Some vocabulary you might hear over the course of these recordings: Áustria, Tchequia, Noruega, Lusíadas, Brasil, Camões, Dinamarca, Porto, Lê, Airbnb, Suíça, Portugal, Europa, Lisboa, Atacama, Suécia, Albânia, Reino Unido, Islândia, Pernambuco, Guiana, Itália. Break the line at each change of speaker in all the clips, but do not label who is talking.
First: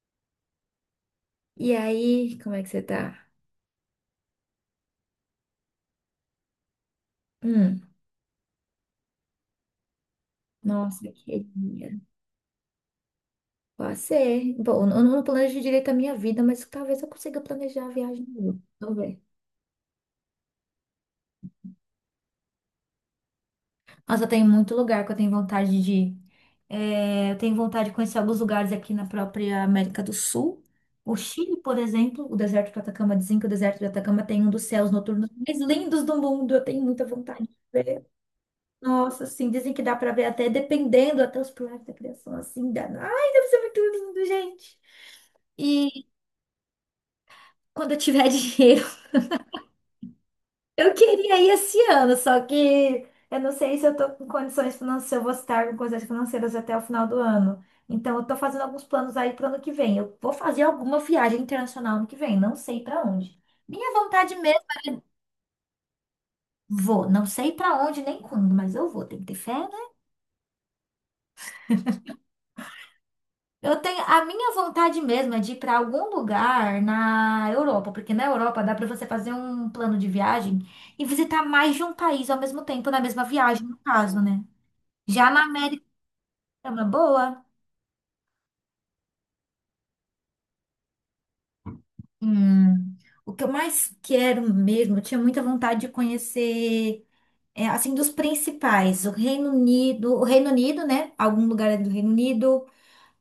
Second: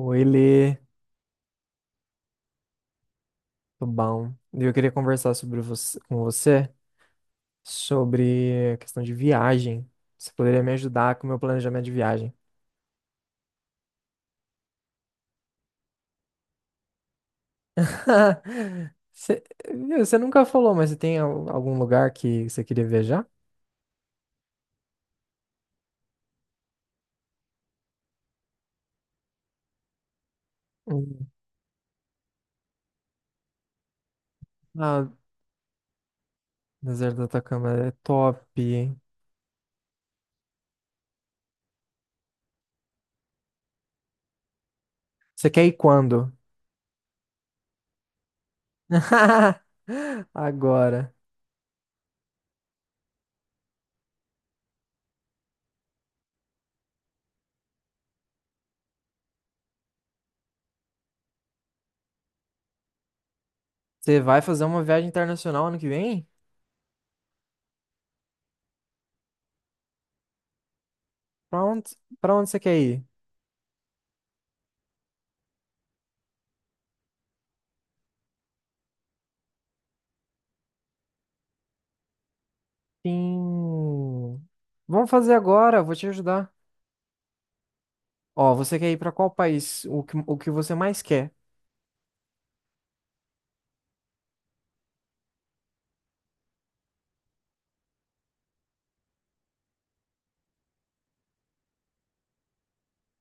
Oi, Lê,
E aí, como é que você tá?
tudo bom? Eu queria conversar com você
Hum,
sobre a questão de viagem. Você poderia me
nossa,
ajudar com o meu planejamento de
querida.
viagem?
Pode ser. Bom, eu não planejo direito a minha vida, mas talvez eu consiga planejar a viagem dele. Vamos ver.
Você, viu, você nunca falou, mas você tem algum lugar que você queria viajar?
Nossa, tem muito lugar que eu tenho vontade de ir. É, eu tenho vontade de conhecer alguns lugares aqui na própria América do Sul. O
Hum.
Chile, por exemplo, o deserto de Atacama, dizem que o deserto de Atacama tem um dos céus
Ah,
noturnos mais lindos do mundo. Eu tenho muita
deserto do
vontade de
Atacama é
ver.
top.
Nossa, assim, dizem que dá pra ver até dependendo, até os pilares da criação, assim, dá. Ai, deve ser muito lindo, gente.
Você quer ir
E
quando?
quando eu tiver dinheiro, eu
Agora.
queria ir esse ano, só que eu não sei se eu tô com condições financeiras, se eu vou estar com condições financeiras até o final do ano. Então, eu tô fazendo alguns planos aí para ano que vem. Eu vou fazer alguma viagem internacional ano que vem, não sei para onde. Minha
Você
vontade
vai fazer
mesmo,
uma viagem internacional ano que vem?
vou. Não sei para onde nem quando, mas eu vou. Tem que ter fé.
Pra onde, pra onde, você quer ir?
Eu tenho a minha vontade mesmo é de ir para algum lugar na Europa, porque na Europa dá para você fazer um plano de viagem e visitar mais de um país ao mesmo tempo, na mesma viagem, no caso, né?
Sim. Vamos
Já
fazer
na América
agora, vou te ajudar.
é uma boa.
Ó, você quer ir pra qual país? O que, você mais quer?
Hum, o que eu mais quero mesmo, eu tinha muita vontade de conhecer, é, assim, dos principais, o Reino Unido, né? Algum lugar ali do Reino Unido,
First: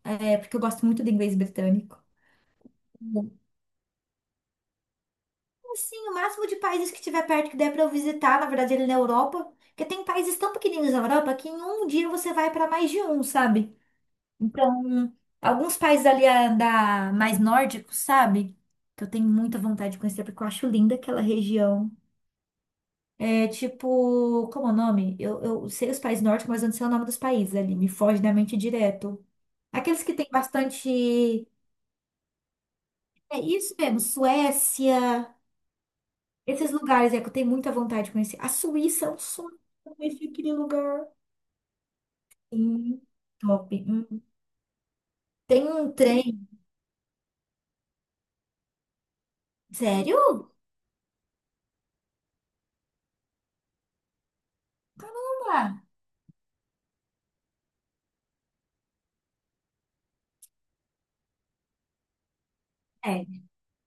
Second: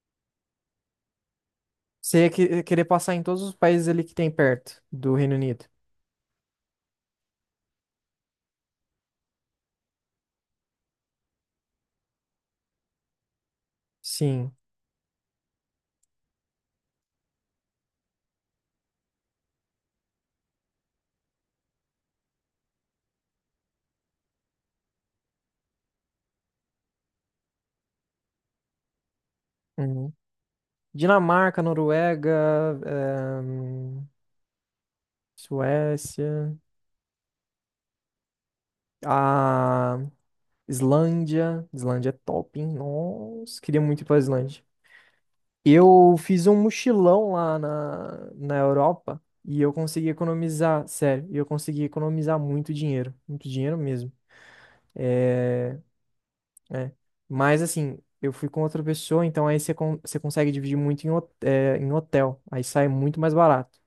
é, porque eu gosto muito do inglês britânico.
Você ia querer passar em todos os países ali que tem perto do Reino Unido?
Assim, o máximo de países que tiver perto que der pra eu visitar, na verdade, ele na Europa. Porque tem países tão pequeninos na Europa que em um dia você vai pra mais de um, sabe?
Sim.
Então, alguns países ali ah, da mais nórdicos, sabe? Que eu tenho muita vontade de conhecer, porque eu acho linda aquela região. É tipo, como é o nome? Eu sei os países nórdicos, mas eu não sei o nome dos países ali. Me foge da mente direto. Aqueles
Uhum.
que tem bastante.
Dinamarca, Noruega,
É isso mesmo, Suécia.
Suécia,
Esses lugares é que eu tenho muita vontade de conhecer. A Suíça é um sonho
a
conhecer aquele lugar.
Islândia. Islândia é top, hein?
Sim,
Nossa,
top.
queria muito ir pra
Hum.
Islândia.
Tem um
Eu fiz
trem.
um mochilão lá na Europa e eu consegui
Sério?
economizar, sério, e eu consegui economizar muito dinheiro mesmo.
Caramba!
É, é. Mas assim, eu fui com outra pessoa, então aí você consegue dividir muito em hotel, aí sai muito
É,
mais barato.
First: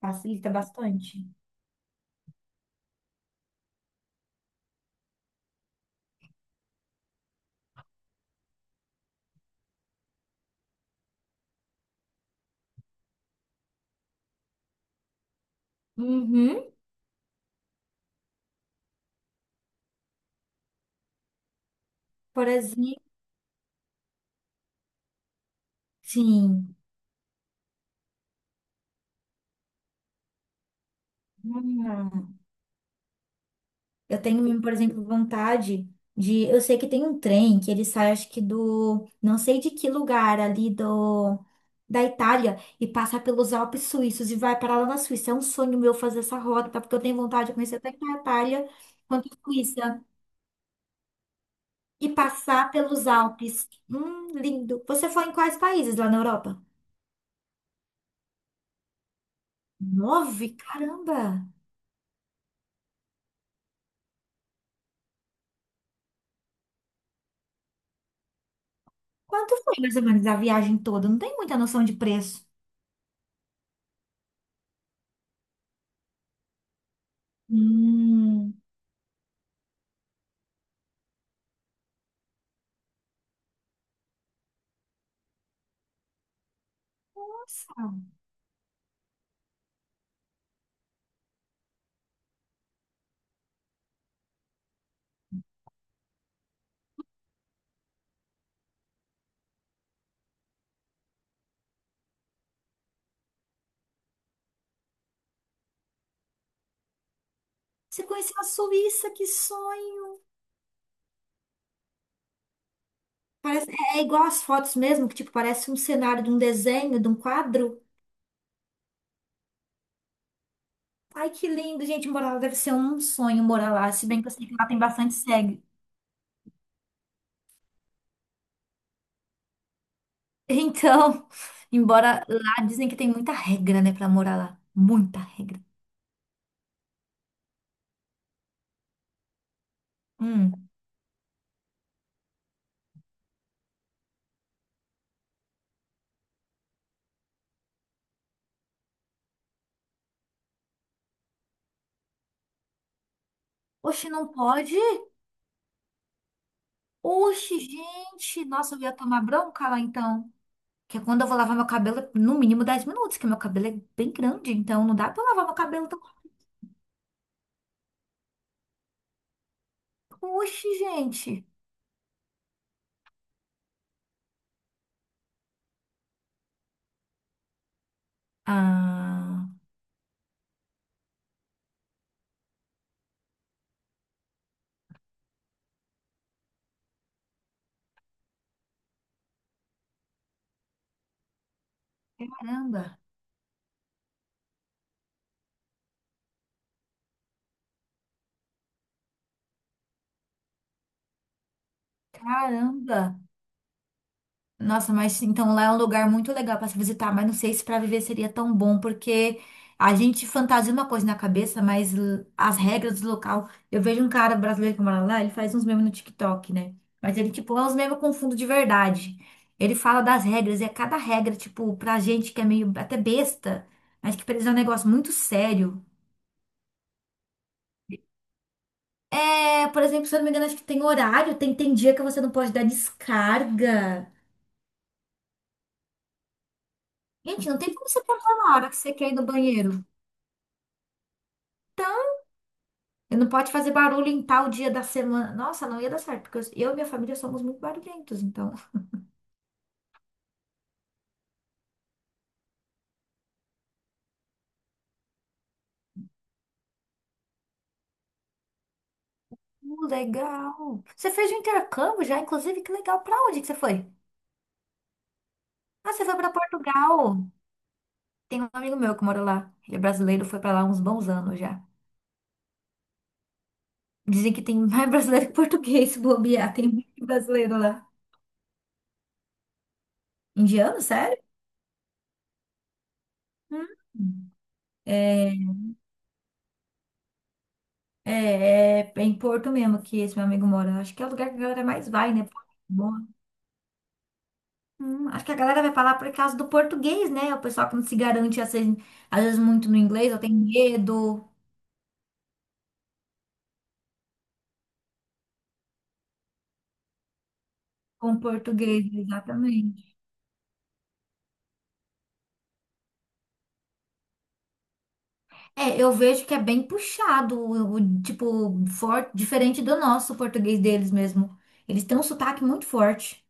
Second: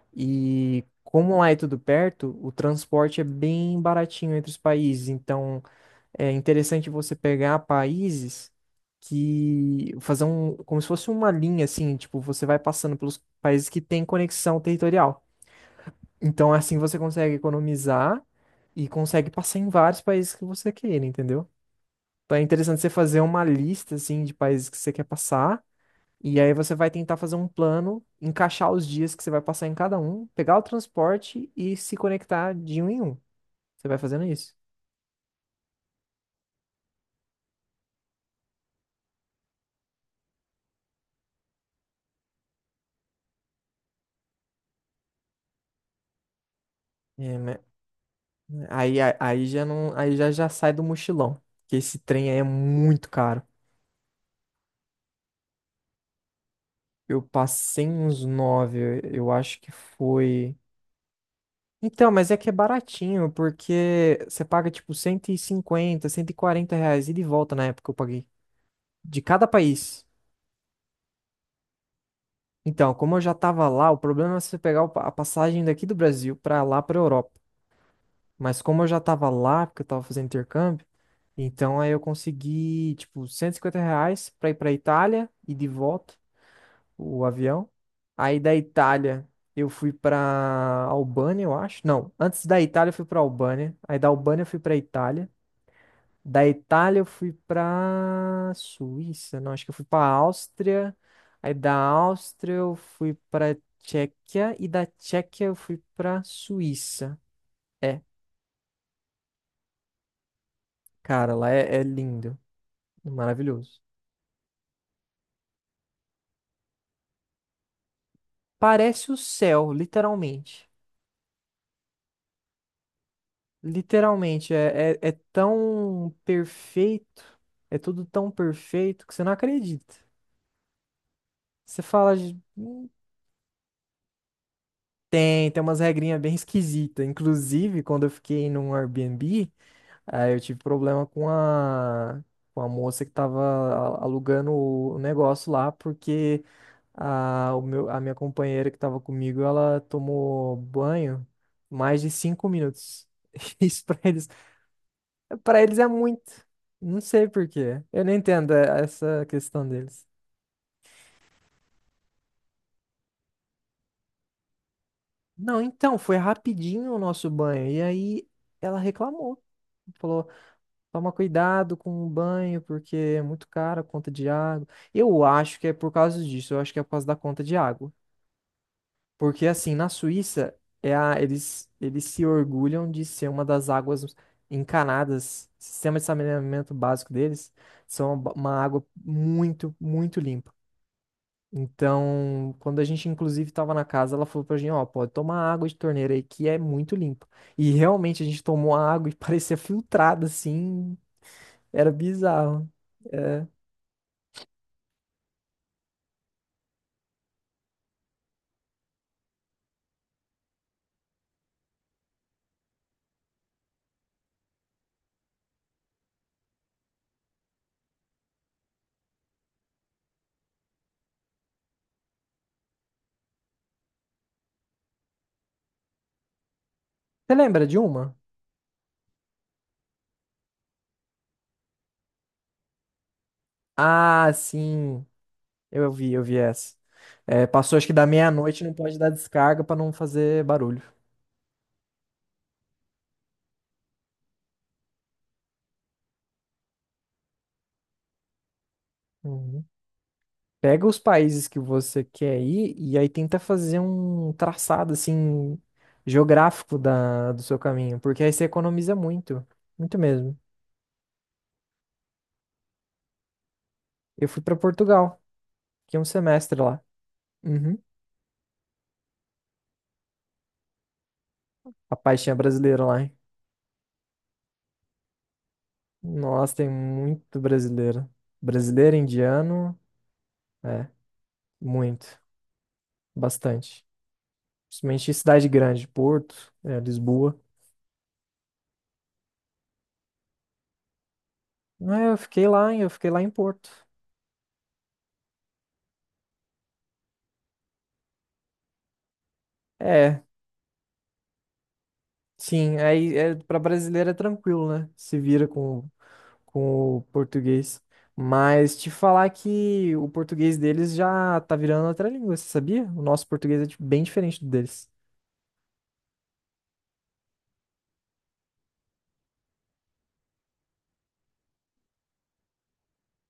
facilita
E
bastante.
como lá é tudo perto, o transporte é bem baratinho entre os países, então. É interessante você pegar países que fazer um, como se fosse uma linha assim, tipo, você vai passando pelos países que têm conexão territorial. Então,
Uhum.
assim você consegue economizar e consegue passar em vários países que você queira, entendeu? Então é
Por
interessante você
exemplo,
fazer uma lista assim de países que você quer passar e aí você
sim.
vai tentar fazer um plano, encaixar os dias que você vai passar em cada um, pegar o transporte e se
Hum.
conectar de um em um. Você vai
Eu
fazendo isso.
tenho, por exemplo, vontade de. Eu sei que tem um trem que ele sai, acho que do. Não sei de que lugar ali do. Da Itália e passa pelos Alpes suíços e vai parar lá na Suíça. É um sonho meu fazer essa rota, porque eu tenho vontade de
É.
conhecer tanto a Itália
Aí,
quanto a
aí já não,
Suíça
aí já já sai do mochilão, que esse
e
trem aí é
passar pelos
muito caro.
Alpes. Lindo. Você foi em quais países lá na Europa?
Eu passei uns nove, eu acho que foi.
Nove? Caramba!
Então, mas é que é baratinho, porque você paga tipo 150, 140 reais ida e de volta na época que eu paguei, de cada
Quanto foi mais ou
país.
menos a viagem toda? Não tem muita noção de preço.
Então, como eu já tava lá, o problema é você pegar o a passagem daqui do Brasil pra lá pra Europa.
Hum,
Mas como eu já tava lá, porque eu tava fazendo intercâmbio, então aí eu consegui tipo 150 reais pra ir pra Itália e de volta. O avião.
nossa.
Aí da Itália eu fui pra Albânia, eu acho. Não, antes da Itália eu fui pra Albânia. Aí da Albânia eu fui pra Itália. Da Itália eu fui pra Suíça, não, acho que eu fui pra Áustria. Aí da Áustria eu fui pra Tchequia e da Tchequia eu fui pra Suíça. É,
Você conheceu a Suíça, que sonho!
cara, lá é lindo,
Parece,
maravilhoso.
é igual as fotos mesmo, que tipo, parece um cenário de um desenho, de um quadro.
Parece o céu, literalmente.
Ai, que lindo, gente, morar lá deve ser um sonho morar lá, se bem que eu sei
Literalmente,
que lá tem
é
bastante cego.
tão perfeito, é tudo tão perfeito que você não acredita.
Então,
Você fala,
embora
"Gi-
lá
hum,
dizem que tem muita regra, né, pra morar lá. Muita
tem,
regra.
tem umas regrinhas bem esquisitas. Inclusive, quando eu fiquei num Airbnb, aí eu tive
Hum.
problema com a moça que tava alugando o negócio lá, porque a minha companheira que tava comigo, ela tomou banho mais de 5 minutos. Isso pra
Oxe, não
eles
pode?
Pra eles é muito. Não sei por
Oxe,
quê. Eu não
gente,
entendo
nossa, eu ia tomar
essa questão
bronca lá
deles.
então. Que é quando eu vou lavar meu cabelo, é no mínimo 10 minutos, que meu cabelo é bem grande, então não dá pra eu lavar meu
Não,
cabelo
então,
tão.
foi rapidinho o nosso banho. E aí ela reclamou. Falou,
Oxe,
toma
gente.
cuidado com o banho, porque é muito caro a conta de água. Eu acho que é por causa disso, eu acho que é por causa da conta de água. Porque
Ah,
assim, na Suíça, eles se orgulham de ser uma das águas encanadas. Sistema de saneamento básico deles são uma água muito, muito limpa. Então, quando a
caramba,
gente inclusive estava na casa, ela falou pra gente, ó, pode tomar água de torneira aí que é muito limpa. E realmente a gente tomou a água e parecia filtrada assim, era bizarro.
caramba.
É.
Nossa, mas então lá é um lugar muito legal para se visitar, mas não sei se para viver seria tão bom, porque a gente fantasia uma coisa na cabeça, mas l- as regras do local. Eu vejo um cara brasileiro que mora lá, ele faz uns memes no TikTok, né? Mas ele, tipo, é uns memes com fundo de verdade. Ele fala das regras, e é cada regra, tipo, pra gente que é meio até besta, mas que pra eles é um negócio muito sério.
Você lembra de uma?
É, por exemplo, se eu não me engano, acho que tem horário, tem dia que você não pode dar descarga.
Ah, sim, eu vi essa. É,
Gente, não tem
passou acho
como
que
você
da
contar na
meia-noite,
hora
não
que você
pode dar
quer ir no
descarga pra
banheiro.
não fazer barulho.
E não pode fazer barulho em tal dia da semana. Nossa, não ia dar certo, porque eu e minha família somos muito barulhentos, então.
Uhum. Pega os países que você quer ir e aí tenta fazer um traçado assim geográfico do seu caminho, porque aí você economiza muito, muito mesmo.
Legal. Você fez um intercâmbio já, inclusive, que legal. Pra onde que você foi?
Eu fui pra Portugal,
Ah,
fiquei um
você foi pra
semestre lá.
Portugal.
Uhum.
Tem um amigo meu que mora lá. Ele é brasileiro, foi pra lá há uns bons anos já.
Rapaz, tinha brasileiro lá, hein?
Dizem que tem mais brasileiro que português, se bobear.
Nossa, tem
Tem muito
muito
brasileiro lá.
brasileiro. Brasileiro, indiano,
Indiano,
é,
sério?
muito, bastante.
Hum.
Principalmente em
É,
cidade grande, Porto, Lisboa.
é, é em Porto mesmo que esse meu amigo mora. Acho que é o lugar que a galera mais
Não,
vai,
eu
né?
fiquei
Porto,
lá, hein? Eu
bom.
fiquei lá em Porto.
Acho que a galera vai falar por causa do português, né? O pessoal que não se garante, assim, às vezes, muito no inglês, ou
É.
tem medo
Sim, aí é, para brasileiro é tranquilo, né? Se vira com o português.
com o
Mas
português,
te falar
exatamente.
que o português deles já tá virando outra língua, você sabia? O nosso português é bem diferente do deles.
É, eu vejo que é bem puxado, o tipo, forte, diferente do nosso português deles mesmo. Eles têm um sotaque muito forte.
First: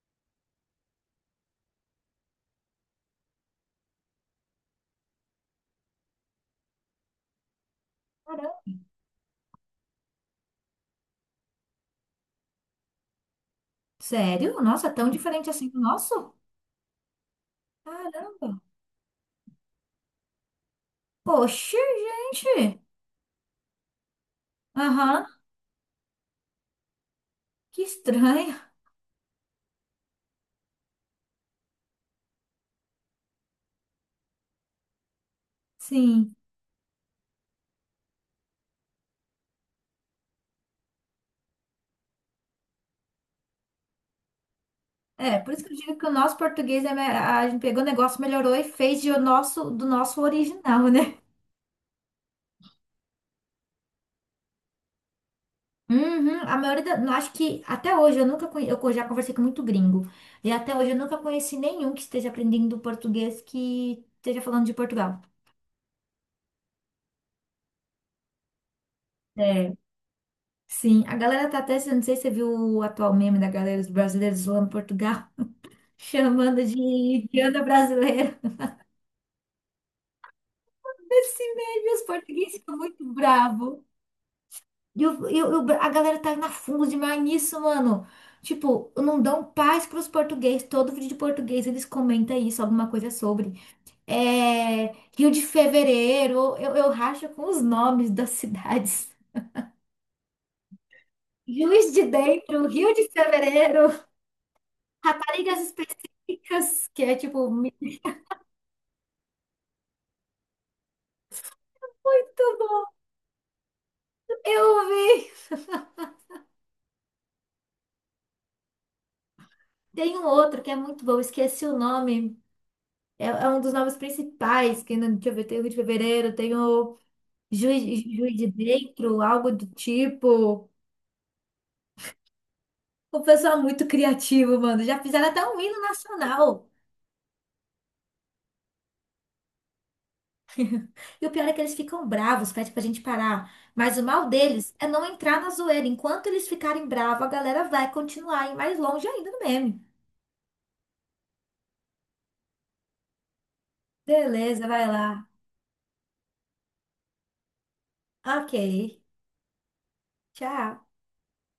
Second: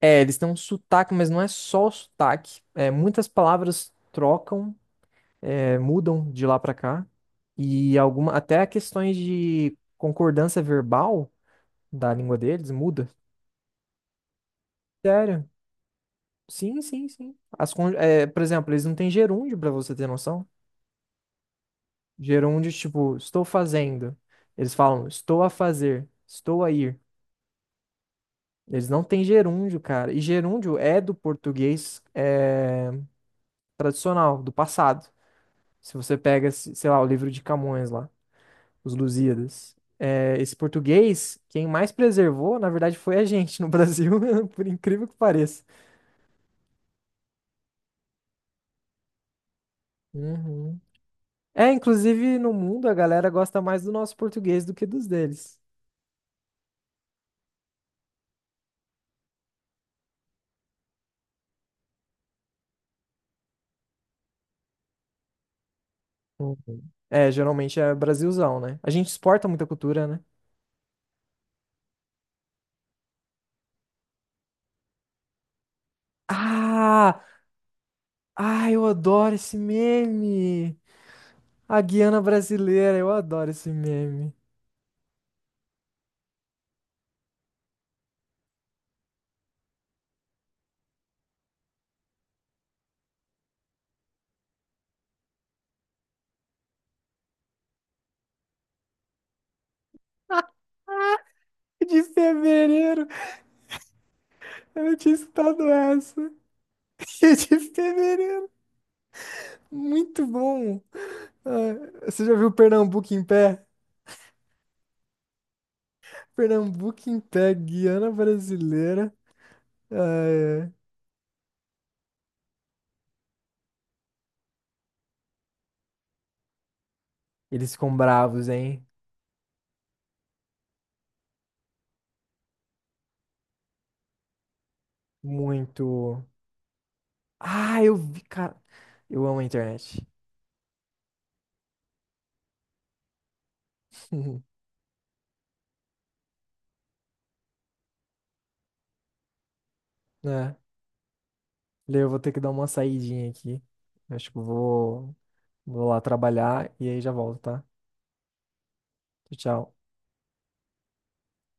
É, eles têm um sotaque, mas não é só o sotaque. É, muitas palavras trocam, mudam de lá pra cá. E alguma,
Caramba.
até questões de concordância verbal da língua deles muda.
Sério? Nossa, é tão
Sério?
diferente assim do nosso?
Sim, sim, sim. Por
Caramba.
exemplo, eles não têm gerúndio, pra você ter noção.
Poxa,
Gerúndios,
gente.
tipo, estou fazendo. Eles falam,
Aham,
estou a fazer, estou a ir.
que estranho.
Eles não têm gerúndio, cara. E gerúndio é do português tradicional, do passado. Se você
Sim.
pega, sei lá, o livro de Camões lá, os Lusíadas. É, esse português, quem mais preservou, na verdade, foi a gente no Brasil, por incrível que
É, por
pareça.
isso que eu digo que o nosso português, é, me- a gente pegou o negócio, melhorou e fez de o nosso, do nosso
Uhum.
original, né?
É, inclusive no mundo a galera gosta mais do nosso português do que dos deles.
Uhum, a maioria da, não, acho que até hoje eu nunca conhe, eu já conversei com muito gringo. E até hoje eu nunca conheci nenhum que esteja aprendendo português que esteja falando de Portugal.
Uhum. É, geralmente é Brasilzão, né? A gente exporta muita
É,
cultura, né?
sim. A galera tá até, não sei se você viu o atual meme da galera dos brasileiros zoando Portugal, chamando de
Ah!
Indiana brasileira.
Ah, eu adoro esse meme!
Esse
A
meme, os
Guiana
portugueses ficam
brasileira,
muito
eu adoro esse
bravos.
meme.
E a galera tá na fundo demais nisso, mano. Tipo, não dão paz pros portugueses. Todo vídeo de português eles comentam isso, alguma coisa sobre. É, Rio de Fevereiro, eu racho com os nomes das cidades. Juiz
De
de Dentro, Rio
fevereiro,
de Fevereiro,
eu não tinha
Raparigas
escutado essa.
Específicas, que é tipo,
De
muito
fevereiro, muito bom. Ah, você já viu
bom.
Pernambuco em pé?
Eu vi.
Pernambuco em pé, Guiana brasileira. Ah,
Tem um outro que
é.
é muito bom, esqueci o nome. É, é um dos nomes principais, que não- deixa eu ver, tem o Rio de Fevereiro, tem o.
Eles ficam
Juiz de
bravos, hein?
dentro, algo do tipo. O pessoal é muito criativo, mano. Já fizeram até um hino
Muito.
nacional.
Ah, eu vi, cara. Eu amo a internet.
E o pior é que eles ficam bravos, pede pra gente parar. Mas o mal deles é não entrar na zoeira. Enquanto eles ficarem bravos, a galera vai continuar a ir mais longe ainda no meme.
É. Lê, eu vou ter que dar uma saidinha aqui. Acho que eu
Beleza, vai
vou,
lá.
vou lá trabalhar e aí já volto, tá?
Ok.
Tchau, tchau.
Tchau.